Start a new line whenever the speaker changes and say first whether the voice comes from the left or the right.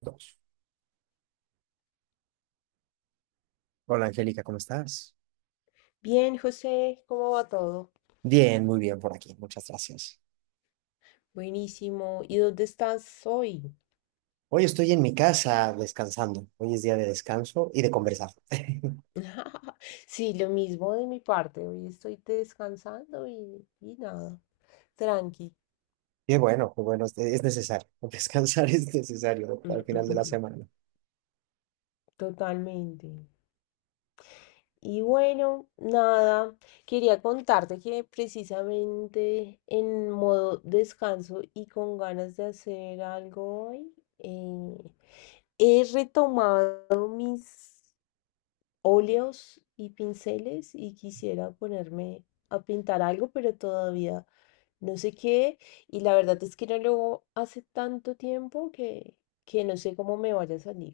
right: Dos. Hola Angélica, ¿cómo estás?
left: Bien, José, ¿cómo va todo?
right: Bien, muy bien por aquí, muchas gracias.
left: Buenísimo. ¿Y dónde estás hoy?
right: Hoy estoy en mi casa descansando. Hoy es día de descanso y de conversar.
left: Sí, lo mismo de mi parte. Hoy estoy descansando y nada. Tranqui.
right: Qué bueno, es necesario. Descansar es necesario
left: Mm,
right: al
left: mm,
right: final de
left: mm,
right: la
left: mm.
right: semana.
left: Totalmente. Y bueno, nada. Quería contarte que precisamente en modo descanso y con ganas de hacer algo hoy, he retomado mis óleos y pinceles y quisiera ponerme a pintar algo, pero todavía no sé qué. Y la verdad es que no lo hago hace tanto tiempo que no sé cómo me vaya a salir.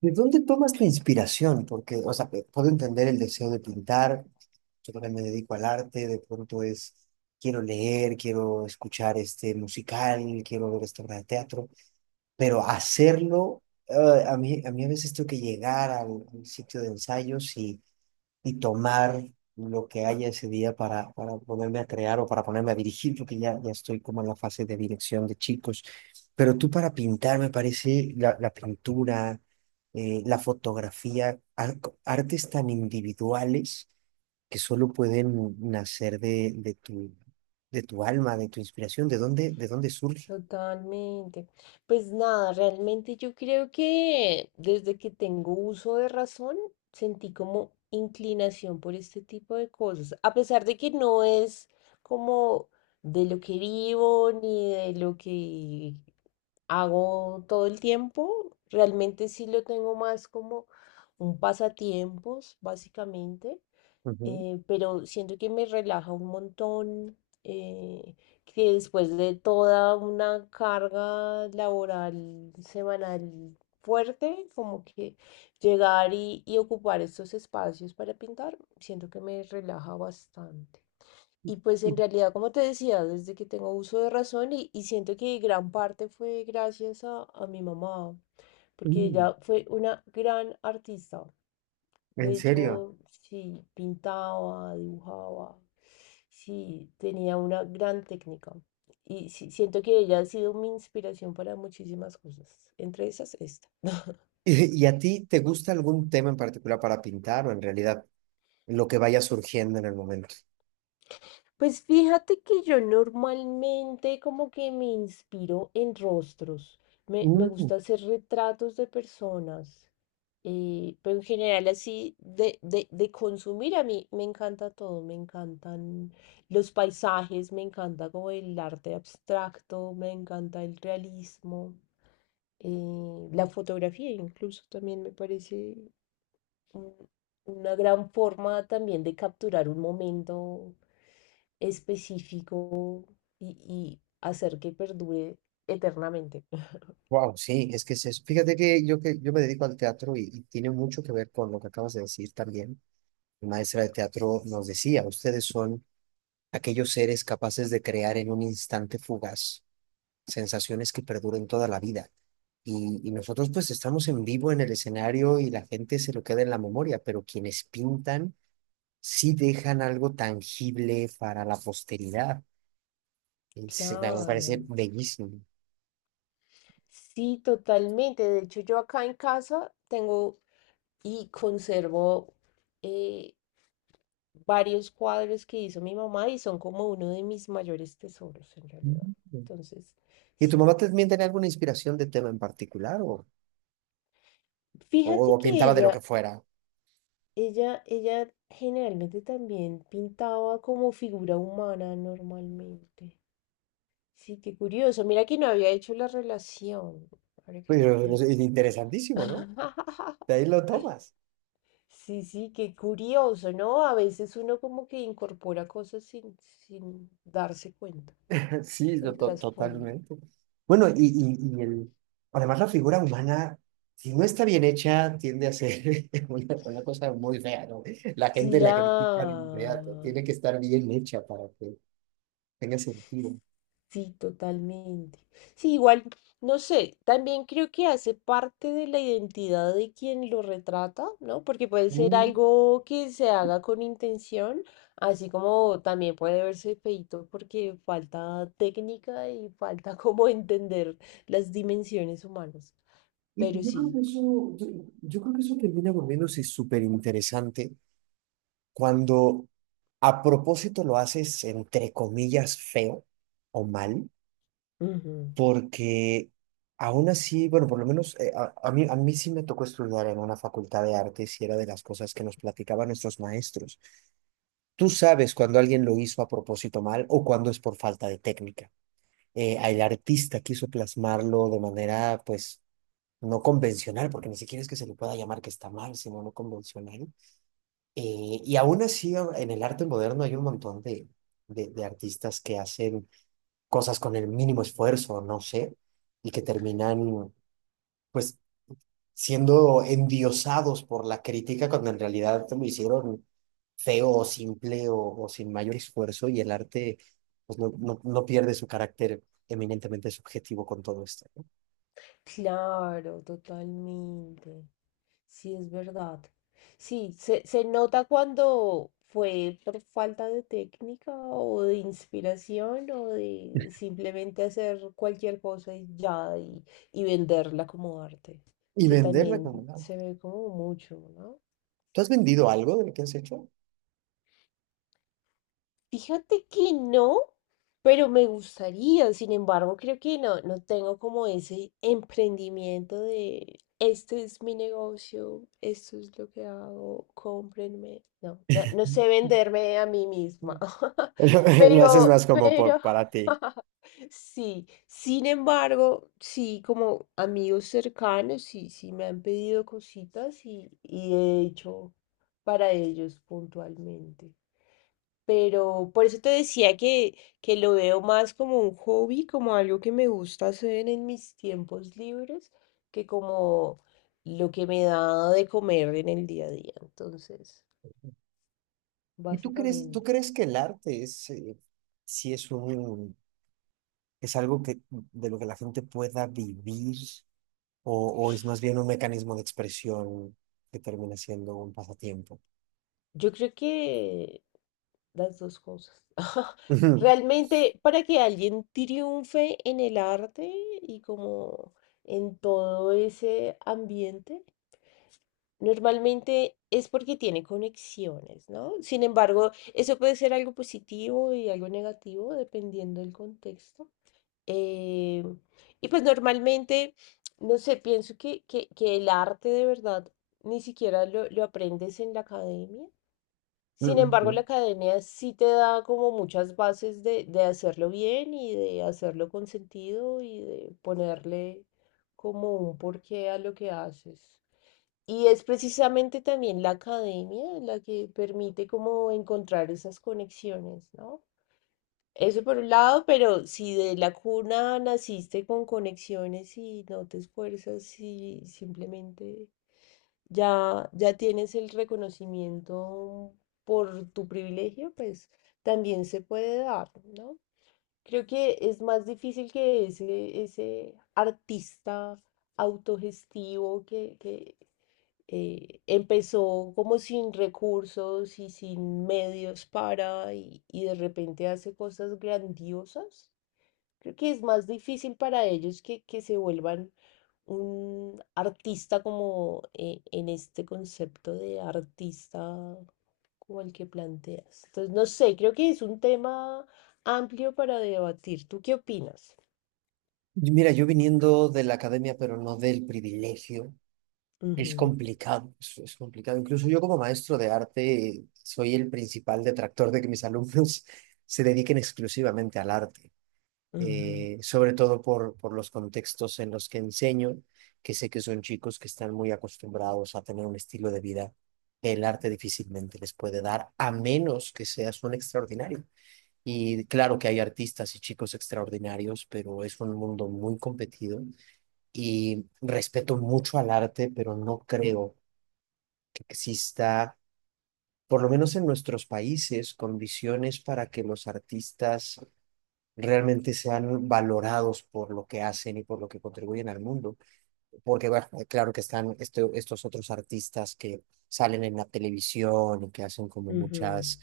right: ¿De dónde tomas tu inspiración? Porque, o sea, puedo entender el deseo de pintar. Yo también me dedico al arte, de pronto es, quiero leer, quiero escuchar este musical, quiero ver esta obra de teatro. Pero hacerlo, a mí a veces tengo que llegar al sitio de ensayos y tomar lo que haya ese día para ponerme a crear o para ponerme a dirigir, porque ya estoy como en la fase de dirección de chicos. Pero tú para pintar, me parece la pintura, la fotografía, artes tan individuales que solo pueden nacer de tu alma, de tu inspiración, de dónde surge.
left: Totalmente. Pues nada, realmente yo creo que desde que tengo uso de razón, sentí como inclinación por este tipo de cosas. A pesar de que no es como de lo que vivo ni de lo que hago todo el tiempo, realmente sí lo tengo más como un pasatiempos, básicamente
right: Ujú.
left: eh, Pero siento que me relaja un montón, eh, que después de toda una carga laboral semanal fuerte, como que llegar y ocupar estos espacios para pintar, siento que me relaja bastante. Y pues
right: Y,
left: en realidad, como te decía, desde que tengo uso de razón y siento que gran parte fue gracias a mi mamá, porque
right: mm,
left: ella fue una gran artista.
right: en
left: De
right: serio.
left: hecho, sí, pintaba, dibujaba, sí, tenía una gran técnica. Y sí, siento que ella ha sido mi inspiración para muchísimas cosas, entre esas esta.
right: Y a ti te gusta algún tema en particular para pintar o en realidad lo que vaya surgiendo en el momento?
left: Pues fíjate que yo normalmente como que me inspiro en rostros. Me gusta hacer retratos de personas. Pero en general así de consumir a mí me encanta todo, me encantan los paisajes, me encanta como el arte abstracto, me encanta el realismo, la fotografía incluso también me parece un- una gran forma también de capturar un momento específico y hacer que perdure eternamente.
right: Wow, sí, es que es eso. Fíjate que yo me dedico al teatro y tiene mucho que ver con lo que acabas de decir también. Mi maestra de teatro nos decía, ustedes son aquellos seres capaces de crear en un instante fugaz sensaciones que perduren toda la vida. Y nosotros pues estamos en vivo en el escenario y la gente se lo queda en la memoria, pero quienes pintan sí dejan algo tangible para la posteridad. A mí me parece
left: Claro,
right: bellísimo.
left: sí, totalmente. De hecho, yo acá en casa tengo y conservo eh, varios cuadros que hizo mi mamá y son como uno de mis mayores tesoros en realidad.
right: Mm.
left: Entonces,
right: ¿Y tu
left: sí,
right: mamá también tenía alguna inspiración de tema en particular
left: fíjate
right: o
left: que
right: pintaba de lo que
left: ella
right: fuera?
left: ella generalmente también pintaba como figura humana normalmente. Sí, qué curioso. Mira que no había hecho la relación, ahora que lo
right: Pero es
left: pienso.
right: interesantísimo, ¿no? De ahí lo tomas.
left: Sí, sí, qué curioso, ¿no? A veces uno como que incorpora cosas sin darse cuenta
right: Sí,
left: del trasfondo.
right: totalmente. Bueno, además la figura humana, si no está bien hecha, tiende a ser una cosa muy fea, ¿no? La gente la critica de inmediato.
left: Claro.
right: Tiene que estar bien hecha para que tenga sentido.
left: Sí, totalmente. Sí, igual, no sé, también creo que hace parte de la identidad de quien lo retrata, ¿no? Porque puede ser algo que se haga con intención, así como también puede verse feíto porque falta técnica y falta como entender las dimensiones humanas.
right: Y que
left: Pero
right: yo creo
left: sí.
right: que eso, yo creo que eso termina volviéndose súper interesante cuando a propósito lo haces entre comillas feo o mal, porque aún así, bueno, por lo menos a mí sí me tocó estudiar en una facultad de artes y era de las cosas que nos platicaban nuestros maestros. Tú sabes cuando alguien lo hizo a propósito mal o cuando es por falta de técnica. El artista quiso plasmarlo de manera, pues no convencional, porque ni siquiera es que se le pueda llamar que está mal, sino no convencional. Y aún así, en el arte moderno hay un montón de artistas que hacen cosas con el mínimo esfuerzo, no sé, y que terminan, pues, siendo endiosados por la crítica cuando en realidad lo hicieron feo o simple o sin mayor esfuerzo y el arte, pues, no pierde su carácter eminentemente subjetivo con todo esto, ¿no?
left: Claro, totalmente. Sí, es verdad. Sí, se nota cuando fue por falta de técnica o de inspiración o de simplemente hacer cualquier cosa y ya y venderla como arte,
right: Y
left: que
right: venderla como
left: también
right: un…
left: se ve como mucho, ¿no?
right: ¿Tú has vendido algo de lo que has hecho?
left: Fíjate que no, pero me gustaría. Sin embargo, creo que no, no tengo como ese emprendimiento de este es mi negocio, esto es lo que hago, cómprenme. No, no, no sé venderme a mí
right: Mm.
left: misma.
right: Lo, lo haces
left: Pero,
right: más como
left: pero,
right: por para ti.
left: sí. Sin embargo, sí, como amigos cercanos, sí, sí me han pedido cositas y he hecho para ellos puntualmente. Pero por eso te decía que lo veo más como un hobby, como algo que me gusta hacer en mis tiempos libres, que como lo que me da de comer en el día a día. Entonces,
right: ¿Y ¿tú crees, tú
left: básicamente.
right: crees que el arte es, sí es un, es algo que, de lo que la gente pueda vivir o, o es más bien un mecanismo de expresión que termina siendo un pasatiempo?
left: Yo creo que las dos cosas.
right: Ujú,
left: Realmente, para que alguien triunfe en el arte y como en todo ese ambiente, normalmente es porque tiene conexiones, ¿no? Sin embargo, eso puede ser algo positivo y algo negativo dependiendo del contexto. Eh, y pues normalmente, no sé, pienso que el arte de verdad ni siquiera lo aprendes en la academia, sin
right: ujú,
left: embargo, la
right: ¿no?
left: academia sí te da como muchas bases de hacerlo bien y de hacerlo con sentido y de ponerle como un porqué a lo que haces. Y es precisamente también la academia la que permite como encontrar esas conexiones, ¿no? Eso por un lado, pero si de la cuna naciste con conexiones y no te esfuerzas y simplemente ya tienes el reconocimiento por tu privilegio, pues también se puede dar, ¿no? Creo que es más difícil que ese artista autogestivo que empezó como sin recursos y sin medios para y de repente hace cosas grandiosas. Creo que es más difícil para ellos que se vuelvan un artista como en este concepto de artista como el que planteas. Entonces, no sé, creo que es un tema amplio para debatir. ¿Tú qué opinas?
right: Y mira, yo viniendo de la academia, pero no del privilegio, es
left: Ujú,
right: complicado, es complicado. Incluso yo como maestro de arte soy el principal detractor de que mis alumnos se dediquen exclusivamente al arte.
left: ujú,
right: Sobre todo por los contextos en los que enseño, que sé que son chicos que están muy acostumbrados a tener un estilo de vida que el arte difícilmente les puede dar, a menos que seas un extraordinario. Y claro que hay artistas y chicos extraordinarios, pero es un mundo muy competido y respeto mucho al arte, pero no creo que exista, por lo menos en nuestros países, condiciones para que los artistas realmente sean valorados por lo que hacen y por lo que contribuyen al mundo. Porque, bueno, claro que están estos otros artistas que salen en la televisión y que hacen como
left: ujú.
right: muchas,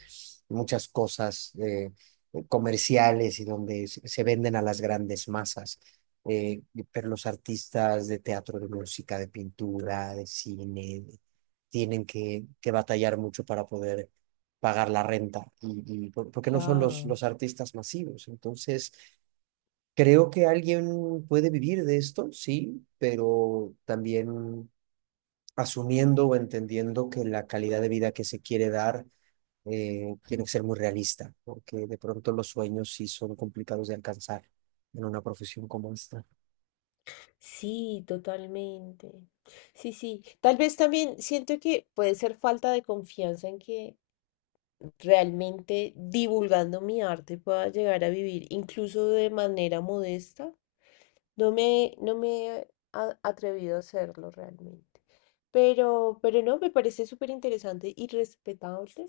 right: muchas cosas comerciales y donde se venden a las grandes masas. Eh, pero los artistas de teatro, de música, de pintura, de cine, tienen que batallar mucho para poder pagar la renta y porque no son
left: Claro.
right: los artistas masivos. Entonces, creo que alguien puede vivir de esto, sí, pero también asumiendo o entendiendo que la calidad de vida que se quiere dar tiene que ser muy realista, porque de pronto los sueños sí son complicados de alcanzar en una profesión como esta.
left: Sí, totalmente. Sí, sí. Tal vez también siento que puede ser falta de confianza en que realmente divulgando mi arte pueda llegar a vivir incluso de manera modesta. No me he atrevido a hacerlo realmente. No, me parece súper interesante y respetable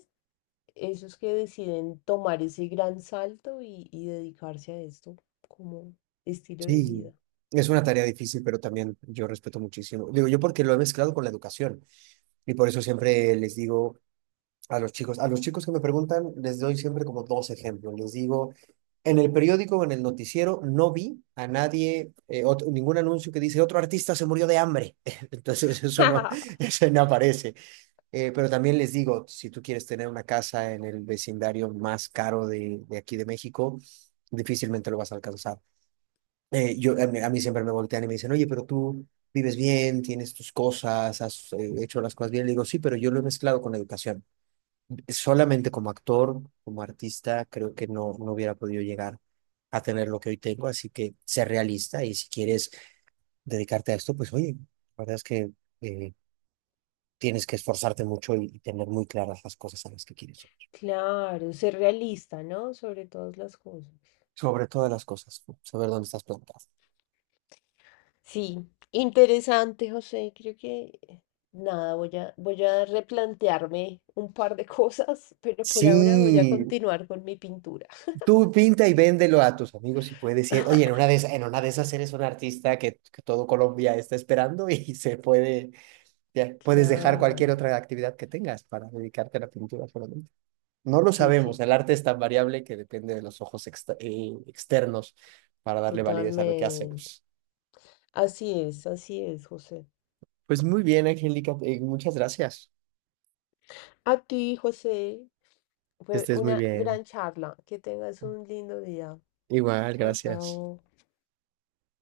left: esos que deciden tomar ese gran salto y dedicarse a esto como estilo de
right: Sí,
left: vida.
right: es una tarea difícil, pero también yo respeto muchísimo. Digo yo porque lo he mezclado con la educación y por eso siempre les digo a los chicos, a los chicos que me preguntan, les doy siempre como dos ejemplos. Les digo, en el periódico en el noticiero no vi a nadie, ningún anuncio que dice otro artista se murió de hambre. Entonces eso no, eso no aparece. Pero también les digo, si tú quieres tener una casa en el vecindario más caro de aquí de México, difícilmente lo vas a alcanzar. A mí siempre me voltean y me dicen, oye, pero tú vives bien, tienes tus cosas, has hecho las cosas bien. Le digo, sí, pero yo lo he mezclado con la educación. Solamente como actor, como artista, creo que no hubiera podido llegar a tener lo que hoy tengo, así que sé realista y si quieres dedicarte a esto, pues oye, la verdad es que eh, tienes que esforzarte mucho y tener muy claras las cosas a las que quieres llegar.
left: Claro, ser realista, ¿no? Sobre todas las cosas.
right: Sobre todas las cosas, pues, saber dónde estás plantado.
left: Sí, interesante, José. Creo que nada, voy a replantearme un par de cosas, pero por ahora voy a
right: Sí,
left: continuar con mi pintura.
right: tú pinta y véndelo a tus amigos y puedes decir, oye, en una de esas, en una de esas eres un artista que todo Colombia está esperando y se puede… Ya, puedes dejar cualquier
left: Claro,
right: otra actividad que tengas para dedicarte a la pintura solamente. No lo
left: sí,
right: sabemos,
left: sí,
right: el arte es tan variable que depende de los ojos externos para darle validez a lo que
left: totalmente.
right: hacemos.
left: Así es, José.
right: Pues muy bien, Angélica, muchas gracias.
left: A ti, José,
right: Que
left: fue
right: estés muy
left: una
right: bien.
left: gran charla. Que tengas un lindo día.
right: Igual,
left: Chao,
right: gracias.
left: chao.